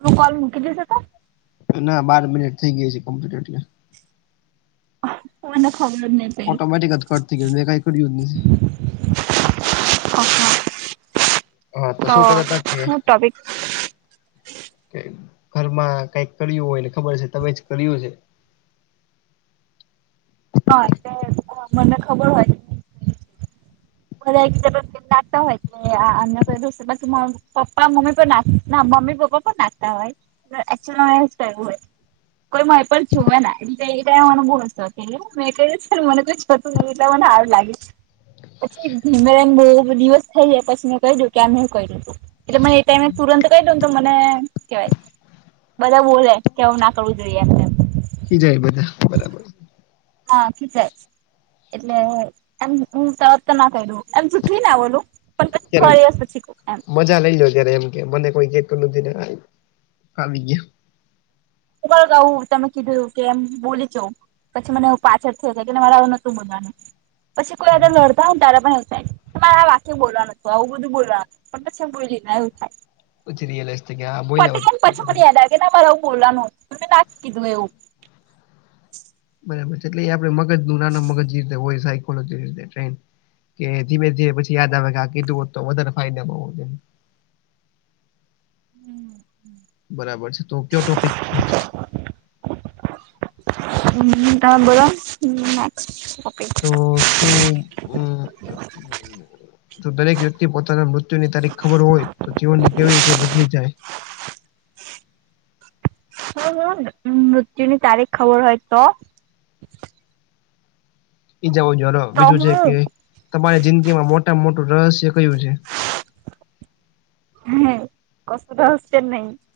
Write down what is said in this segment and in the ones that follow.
તું કોલ મૂકી દીધો તો ના બાર મિનિટ થઈ ગઈ છે કમ્પ્લીટ એટલે કોને ખબર ની ઓટોમેટિક જ કટ થ‌ઈ ગયો દેખાઈ [unintelligible] હા [inaudible] તો શું કહેતા હતા કે હુ ટપિક કે ઘરમાં કઈક કર્યું હોયને ખબર છે તમે જ કર્યું છે હા એટલે મને ખબર હોય [inaudible] મારા હિસાબે [unintelligible] ને આ ના બધું [unintelligible] પપા મમી પર નાખતા ના મમી પપા પર નાખતા હોય ન અક્ટયુઅલ મા એજ કરવું હોય કોઈ માહી પણ જોવે ને તે એ ટાઈમે મને બો હસુ આવે [unintelligible] એટલે મને હારું લાગે પછી ધીમે રહી ને બો દિવસ થઈ જાય પછી મેં કહી દીધું કે આ હુ કર્યું એટલે મને એ ટાઈમે તુરંત કહી દઉ ને તો મને હુ કેવાય બધા બોલે કે એવું ના કરવું જોઈએ ને અમે તેમ ખીજાય બધા બરાબર હા ખીજાય એટલે એમ હું [unintelligible] ત્યારે [unintelligible] એમ. મજા લઈ લો ત્યારે એમ કે મને કોઈ કેતું નથી ને આવી ગયું. કું તમે કીધું કે એમ બોલી છો. પછી મને એું પાછળ થાય કે મારે આવું નતું મનવાનું, પછી કોઈ આ લડતા હોયને તા પણ એવું થાય. મારે આ વાક્ય બોલવા નતુ આવું બધું બોલવાનું પણ પછી એમ બોલીને એવું થાય. પછી રયલસ હા બોઈ. પતી ગયું ને [unintelligible] બરાબર છે એટલે એ આપડ મગજ નું નાના મગજ જે રીતે હોય સા [unintelligible] કે ધીમે ધી પછી યાદ આવે આ કીધું હો તો વધારે ફાયદામાં. હમ હમ. બરાબર છે તો કયો ટોપિક નેક્સ્ટ? હમ તમે બોલોને [unintelligible] તો શું હમ. જો દરેક વ્યક્તિ પોતાના મૃત્યુની તારીખ ખબર હોય તો જીવનને કેવી રીતે બદલી જાય. હુ હુ મૃત્યુની તારીખ ખબર હોય તો? ઈજાઓ જો તો બીજું છે હું કે તમારી જિંદગીમાં મોટામાં મોટું રહસ્ય કયું છે? [unintelligible]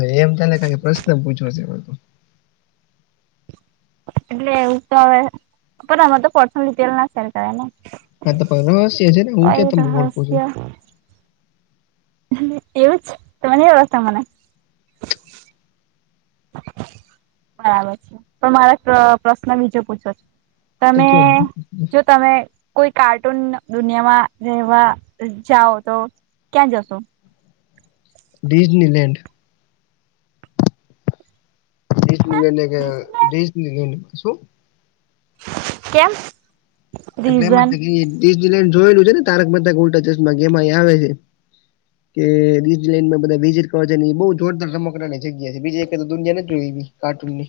એ એમ તને કે પ્રશ્ન પૂછો છે. એટલે એવું તો હવે પણ આમાતો પર્સનલ ડિટેલ ના સેર કરાય ને. હા તો રહસ્ય છેને હું તો ક્યાં એ તમને ઓળખું છું. રહસ્ય એવું છે તમે રસ્તા મને. બરાબર છે પણ મારા પ્રશ્ન બીજો પૂછવો છે. તો તમે કયો જો તમે કોઈ કાર્ટૂન દુનિયામાં રહેવા જાઓ તો ક્યાં જશો? ડિઝનીલેન્ડ. ડિઝનીલેન્ડ કે ડિઝનીલેન્ડ શું? કેમ? એટલે એમજ રીઝન તે ડિઝનીલેન્ડ જોયેલું છે ને તારક મહેતાકા ઉલ્ટા ચશ્મામાં આવે છે. [inaudible] કે ડિઝનીલેન્ડમાં બધાય એ બહુજ જોરદાર રમકડાની જગ્યા છે બીજી એકાદી દુનિયા નથી જોઈ એવી કાર્ટૂનની.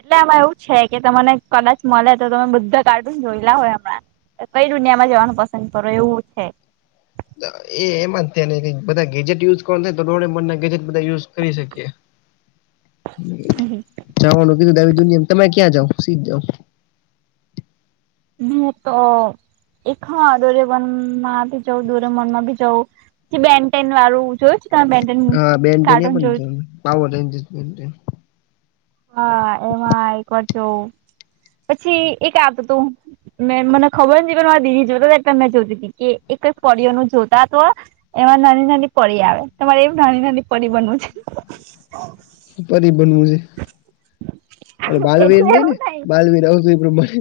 એટલે આમાં એવું છે કે તમને કદાચ મળે તો તમે બધા કાર્ટુન જોયેલા હોય હમણાં. કઈ દુનિયામાં જવાનું પસંદ કરો એવું છે. એમાં થયાને બધા ગેજેટ યુઝ કરવા થાય તો ડોરેમોરના કરી ગેજેટ બધા યુઝ કરી શકીએ. જવાનું કીધું તું આવી દુનિયા તમે ક્યાં જાવ સીધ જાવ? હાતો એક હા ડોરેમોરમાંભી જઉ ડોરેમોરમાભી જઉ. બેનટેન વાળું જોયું તમે. [unintelligible] હા બેન્ટે કાર્ટૂન જોયું પણાવ [unintelligible] હા એમાં એકવારજો પછી એકદુ મેં મને ખબર નથી ઈ જોતાતા કે તમને જોતીતી કે એક જ કોડિયો નું જોતા તો. એમાં નાની નાની પરી આવે તમારે એવ નાની નાની પરી બનવું છે. પરી બનવું છે, પણ બાલવીર એટલે નઈ ને એવું થાય બાલવીર આવતું.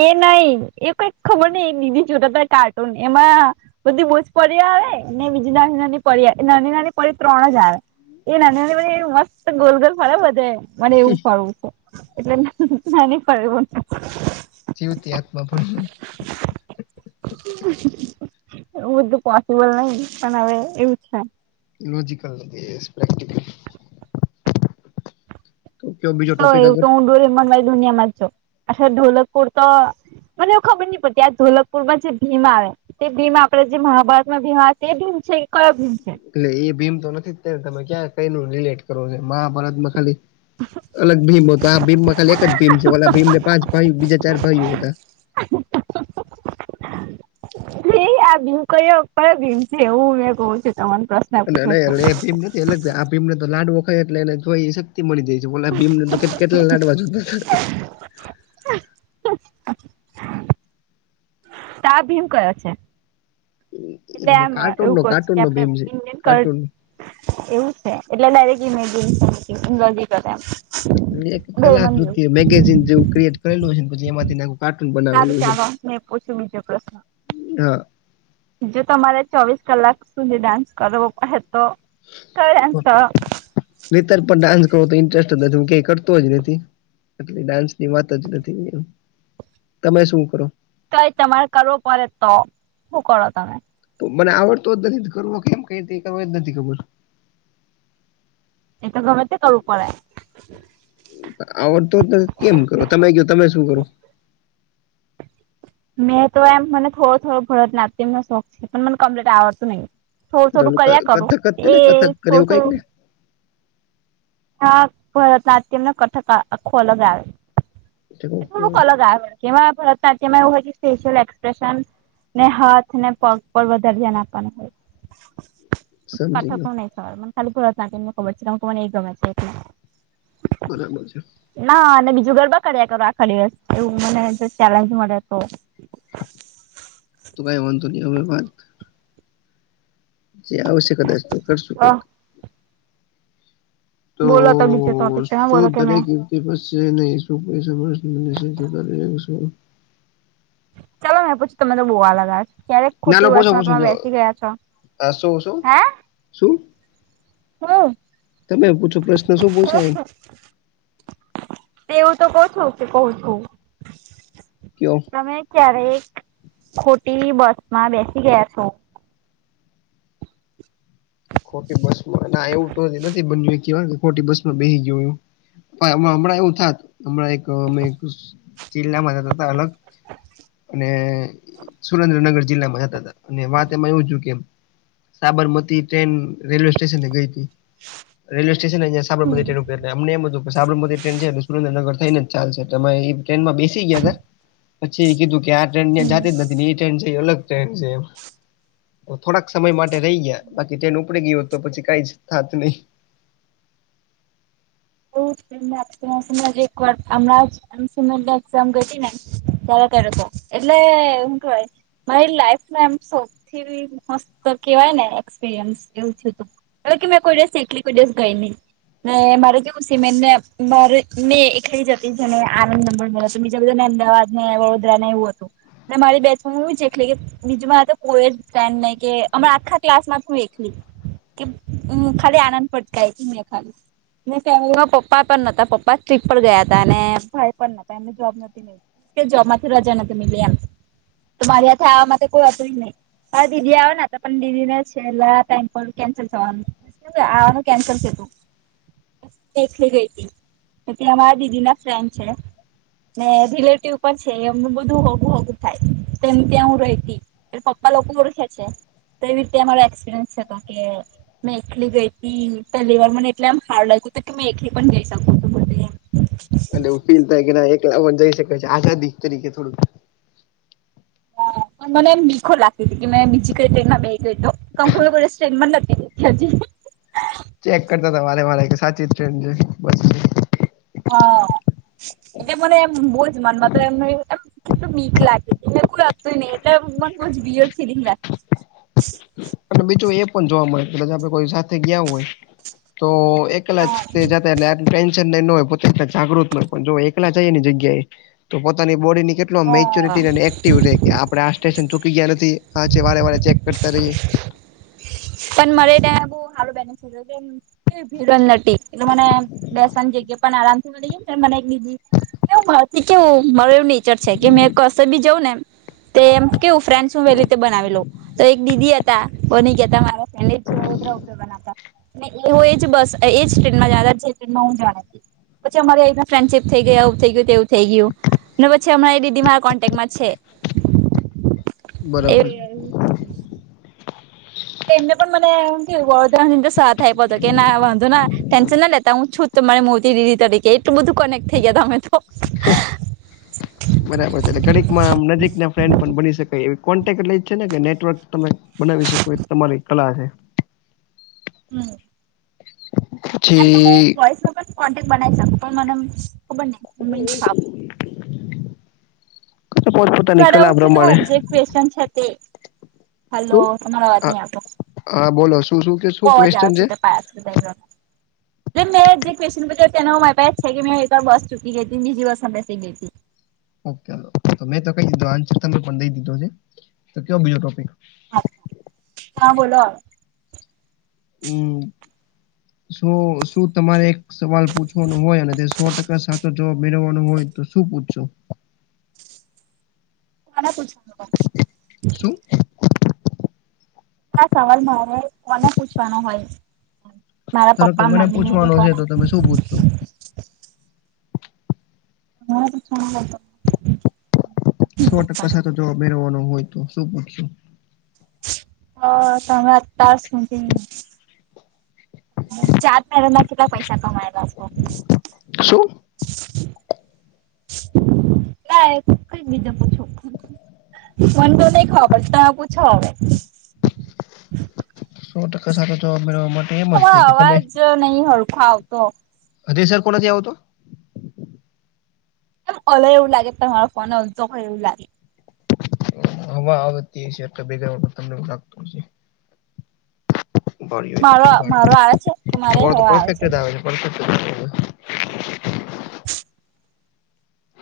એ નહી એ કઈ ખબર નહી એ બીજું જોતાતા કાર્ટૂન એમાં બધી બહુજ પરીયા આવે ને બીજી નાની નાની પરી નાની નાની પરી ત્રણ જ આવે. એ નાની પરી એવું મસ્ત ગોલગોલ ફળે બધે. મને એવું ફરવું તુ એટલે નાની [unintelligible] જીવતી આત્મા પણ એઉ તો પોસિબલ નહી પણ હવે એવું છે. ઈલોજિકલ કેસ પ્રેક્ટિકલ તો કયો બીજો ટોપિક તોય આગળ તો હું ડોરેમોનવાળી દુનિયામાં છું અચ્છા ઢોલક પુરતો મને એવું ખબર નહીં પડતી આ ધોલકપુર માં જે ભીમ આવે તે ભીમ આપડે જે મહાભારતમાં ભીમ આવે તે ભીમ છે કે કયો ભીમ છે? એટલે ઈ ભીમ તો નથી જ તને તમે ક્યાં કઈનું રિલેટ કરવો છો મહાભારતમાં ખાલી અલગ ભીમ હતો આ ભીમમાં ખાલી એક જ ભીમ છે ઓલા ભીમ ને પાંચ ભાઈ બીજા ચાર ભાઈઓ હતા. [inaudible] એ આ ભીમ કયો આપડા ભીમ છે એવું [unintelligible] તમને પ્રશ્ન અન પૂછો અને છો એટલે તો એ ભીમ નથી એટલે આ ભીમને તો લાડવો ખાય એટલે એને જોઈએ સે તે મળી જાય છે ઓલા ભીમને તો કેટ કેટલા લાડવા જોતા તા. તો આ ભીમ કયો છે? એટલે હતા એમ કાર્ટૂન એવું નો [unintelligible] કાર્ટૂન કે નો ભીમ છે આપડ ઇન્ડિયન કલ કાર્ટૂન એવું છે એટલે ડાયરેક્ [unintelligible] કરે એમ ને એક ડોરેમોન જેવું કલાકૃતિ મેગેઝીન જેવું ક્રિએટ કરેલું હસે અને પછી એમાંથી નવું. સારુ ચાલો મેં પૂછ્યું બીજો પ્રશ્ન હા. જો તમારે ચોવીસ કલાક સુધી ડાન્સ કરવો પડે તો કયો ડાન્સ કરો? રીતલ પણ ડાન્સ કરવો તો ઇન્ટરેસ્ટ જ નથી હું ક્યાંય કરતો જ નથી. એટલે ડાન્સની વાત જ નથી એમ તમે શું કરો? તોઈ તમારે કરવો પડે તો શું કરો તમે? તો મને આવડતો જ નથી તો કરવો કેમ કઈ રતે કરવો ઈજ નથી ખબર. એ તો ગમે તે કરવું પડે આવડતો જ નથી તો કેમ કરો તમે કહ્યો તમે શું કરો? મેં તો એમ મને થોડો થોડો ભરત નાટ્યમ નો શોખ છે પણ મને કમ્પ્લીટ આવડતું નહીં. થોડું એટલે થોડું ઓલું ક- કર્યા કરો કથક જ છે એ ને કથક કરે એવું થોડું કઈક ને થોડું હા ભરતનાટ્યમ ના કથકા આખો લગ આવે. ઠીક ઓકે થોડુંક અલગ આવે જેમાં ભરત નાટ્યમ માં એઉ હોય. કી ફેશિયલ એક્સપ્રેશન ને હાથ ને પગ પર વધારે ધ્યાન આપવાનું હોય. હ કથકો નઈ ખબર મને મને ખાલી ભરત નાટ્યમ નો ખબર છે કારણ કે મને એ ગમે છે એટલે. બરાબર છે. ના અને બીજું ગરબા કર્યા કરો આખા દિવસ એવું મને જો ચેલેન્જ મળે તો. તો કાઈ વાંદો નઈ હવે વાત. એ આવશે કદાચ તો કરશું કઈક બોલો તો બીજે ટોપીક તમે બોલો કે મેં? એ પછી નહી શું પૈસા મળશે મને જોશું કરીલે શું. ચાલો મેં પૂછ તમે તો બહુ અલગ ક્યારેક ના ખોટી ના પછો બસમાં પૂછો તમે જો બેસી ગયા છો શું શું શું હા તમે પૂછો પ્રશ્ન શું પૂછાય એમ તેવું તો કહું છો કે કહ છું. ક્યો? તમે ક્યારેક ખોટી બસ માં બેસી ગયા છો? ખોટી બસમાં ના એવું તો નથી બન્યું વાત. ખટી બસમાં બેસી ગયું, હમણાં એવું થાત. હમણાં એક અમે જિલ્લામાં જ અલગ. અને સુરેન્દ્રનગર જિલ્લામાં જતા હતા. અને વાત એમાં એવું છું કે, સાબરમતી ટ્રેન રેલવે સ્ટેશનને ગઈ હતી. રેલવે સ્ટેશન જં સાબરમતી ટ્રેન હમ ઉપર અમને એમ હતું કે સાબરમતી ટ્રેન છે. સુરેન્દ્રનગર થઈ ને ચાલશે તમે એ ટ્રેનમાં બેસી ગયા તા. પછી એ કીધું કે આ ટ્રેનં જાતી જ નથી ને એ ટ્રેન છેઈ એ અલગ. થોડાક સમય માટે રહી ગયા. બાકી તેને ઉપડી ગયયો તો પછી કઈ જ થાત નહી. બ સમ જે અજ [unintelligible] એમ સી એક્ઝામ ઘટી ને તાર કર તો, એટલે હું કેવાય. મારી લાઈફમાં એમ સૌથી મસ્ત કેવાય ને એક્સપિરિયન્સ એવું થતું. હ કે મેં કોઈ દિવસ શેખલી કોઈ દિવસ ગઈ નહી, ને મારે જે સિમેન્ટને મા મેં એકી જતીને આનંદ ન મળ મળ્યો હતો બીજા બધાને અમાવાદ વડોદરા ને એવું હતું, ને મારી બેચ એ છે એટલે કે બીજમાં તો કોઈ જ સ્ટેન્ડ નહી કે હમણા આખા ક્લાસ માં એકેલી. કે ખાલી આનંદ પટતાાય ત એ ખાલી. ફેમલીમાં પપ્પા પણ નતા પપ્પા ટ્રીપ પર ગયા હતા અને ભાઈ પણ એમને જોબ કે જોમાંથી રજા નથી મિલી એમ, તો મારી હથે આવા માટે કોઈ અ હતુંય નહી. હા દીદી આવો પણ દીદી છેલ્લા ટ કેન્સલ થવાનું. આવાનું કેન્સલ થતું. લી ગઈ હતી, ત અમારા દીદી ના ફ્રેન્ડ છે. ને રિલેટિવ પણ છે એમનું બધું હોગું હોગું થાય, તેમ ત્યાં હું રહીતી. એ પપ્પા લોકો ઓળખે છે, તો એવી રીતે અમારો એક્સપિરિયન્સ છે તો કે. મેલી ગઈ હતી પહેલી વાર મને એટલે એમ હાર લાગ્યું હતું કે મેં એકલી પણ જઈ શકું છું બધ એમ. અને એવું ફીલ થાય કે એકલા પણ જઈ શકેાય છે આઝાદી તરીકે થોડુંક. હ મને મીખો લાગતી છે કે મે બીજીી ક તો એ ના બે કરીતો. કણ કો સ્ટ [unintelligible] નથી. ચેક કરતા હતા વારે વારે કે સાચી જ ટ્રેન છે બસ છે. હ, એટલે મને એમ બોજ મનમાં એમ. બીક લાગે ને કોઈ હતું નહી એટલે મન બોજ બિઅર્ડ ફિલિંગ લાગે. અને બીજું એ પણ જોવા મળે આપે કોઈ સાથે ગયા હોય, તો એકલા જ હા તે જા એટલે આ ટેન્શન નો હોય પોતે તો જાગૃત હોય પણ જો એકલા જઈએ ને જગ્યાએ. તો પોતાની બોડી ની કેટ એટલો હા મેચ્યોરિટી એક્ટિવ રેય કે આપડે આ સ્ટેશન ચૂકી ગયા નથી આછે વારે વારે ચેક કરતા રહીએ. પણ મારે ત્યાં બોવ સારું બેનફિટ રેય. ભીડ નથી એટલે મને બેસવાની જગ્યા પણ આરામથી મળી જાય પણ મને એક બીજી ને મારાથી કેવું મારો એવું નેચર છે કે મેં કશે બી જઉં ને. તે એમ કેવું ફ્રેન્ડ હું બે રીતે બનાવી લઉ, તો એક દીદી હતા બની ગયા હતા મારા. એલેજું હળદ્ર ઉપયોગ હતા. એ હું એજ બસ એજ ટ્રેનમાં જાતા ટ્રેનમાં હું જાણે. પછી અમારી એવી રીતના ફ્રેન્ડશીપ થઈ ગયા આવું થઈ ગયું તેવું થઈ ગયું. ને પછી હમણા એ દીદી મારા કોન્ટેક્ટમાં છે. એ બરાબર એટલે એમને પણ મને એમ થયું કે બધા સાથ આપ્યો હતો કે ના વાંધો ના ટેન્શન ના લેતા હું છું. તો મારે મોટી દીદી તરીકે એટલું બધું કનેક્ટ થઈ ગયા હતા અમે તો [unintelligible] [unintelligible] બરાબર છે એટલે ઘડીકમાં નજીક ના ફ્રેન્ડ પણ બની શકાય એવી કોન્ટેક્ટ લઈ જ છે ને કે નેટવર્ક તમે બનાવી શકો તમારી કલા છે. હમ એમ તો હું [unintelligible] વોઇસમાં પણ કોન્ટેક્ટ બનાઈ શકુ પણ મને ખબર ન છાપ પોત પોતાની બાર કલા આવું છે પ્રમાણે તું જે ક્વેશચન છે તે હલો શું તમારો અવાજ હા નહી આવતો હા બોલો શું શું કે હો શું અવાજ આવે ક્વેશ્ચન છે તપા ત [unintelligible] જે મેં જે ક્વેસચન પૂછ્યો તેનો મારે પર જ છે કે મેં એક વાર બસ ચૂકી ગઈ હતી બીજી બસમાં બેસે ગઈ હતી ઓકે મેં તો કઈ દીધું આંસર તમે પણ દઈ દીધો છે તો કેવો બીજો ટોપિક હા હા બોલો હમ શું શું તમારે સવાલ પૂછવાનો હોય અને તે સો ટકા સાચો જવાબ મેળવવાનો હોય તો શું પૂછશો કોને પૂછવાનું પણ શું આ સવાલ મારે કોને પૂછવાનો હોય મારા ધારો કે પપ્પા મને મમ્મી ને કે પૂછવાનો છે કોને તો તમે શું પૂછશો હા પૂછવાનો હોય તો નથી સો ટકા પૂછવાનું. સાચો જવાબ મેળવવાનો હોય તો શું પૂચછો હ તમે તાર સુધી ચાર મહિનામાં કેટલા પૈસા કમાયેલા છે. [unintelligible] ના કઈ બીજા પૂછું- મન તો નઈ ખબર તમે પૂછો હવે સો ટકા સાચો જવાબ મેળવવા માટે એમ હ જ છે કે તમે અવાજ નહીં હરખો આવતો હજી સરખો નથી આવતો મને એવું લાગે તમારો ફોન અલતો હોય એવું લાગે હવા આવતી છે તો ભેગા તમને એવુ લાગતું છે. ય મારો મારો આવે છે કે [unintelligible] મારે તમારો તો હવે પફેક્ટ આવે છે પફક્ટ જ આવે છે.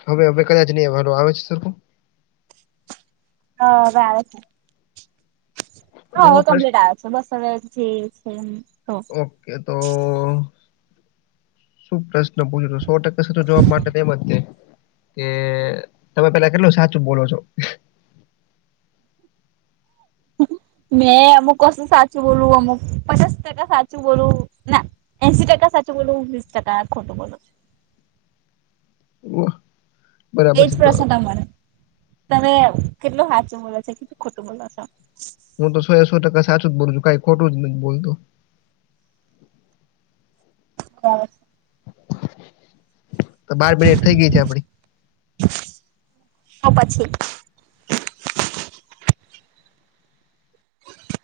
હવે હવે કદાચ નહીં આવે છે સરખું- હા આવે છે તો હવે એવો પ્રશ્ન કમ્પ્લીટ આવે બસ જે છે એ ઓકે તો [unintelligible] [unintelligible] જવાબ માટે તેમ જ કે તમે પેલા કેટલું સાચું બોલો છો મેં અમુક કસું સાચું બોલું અમુક પચાસ ટકા સાચું બોલું ના એંશી ટકા સાચી બોલો હું વિસ ટકા ખોટું બોલો [unintelligible] બરાબર એજ છે તો પ્રસન મળે તમે કેટલું સાચું બોલો છો કેટલું ખોટું બોલો છો હું તો સો એ સો ટકા સાચું જ બોલું છું કઈ ખોટું જ નથી બોલતો. [unintelligible] તો બાર મિનિટ થઈ ગઈ છે, આપડી. અપછી. [inaudible]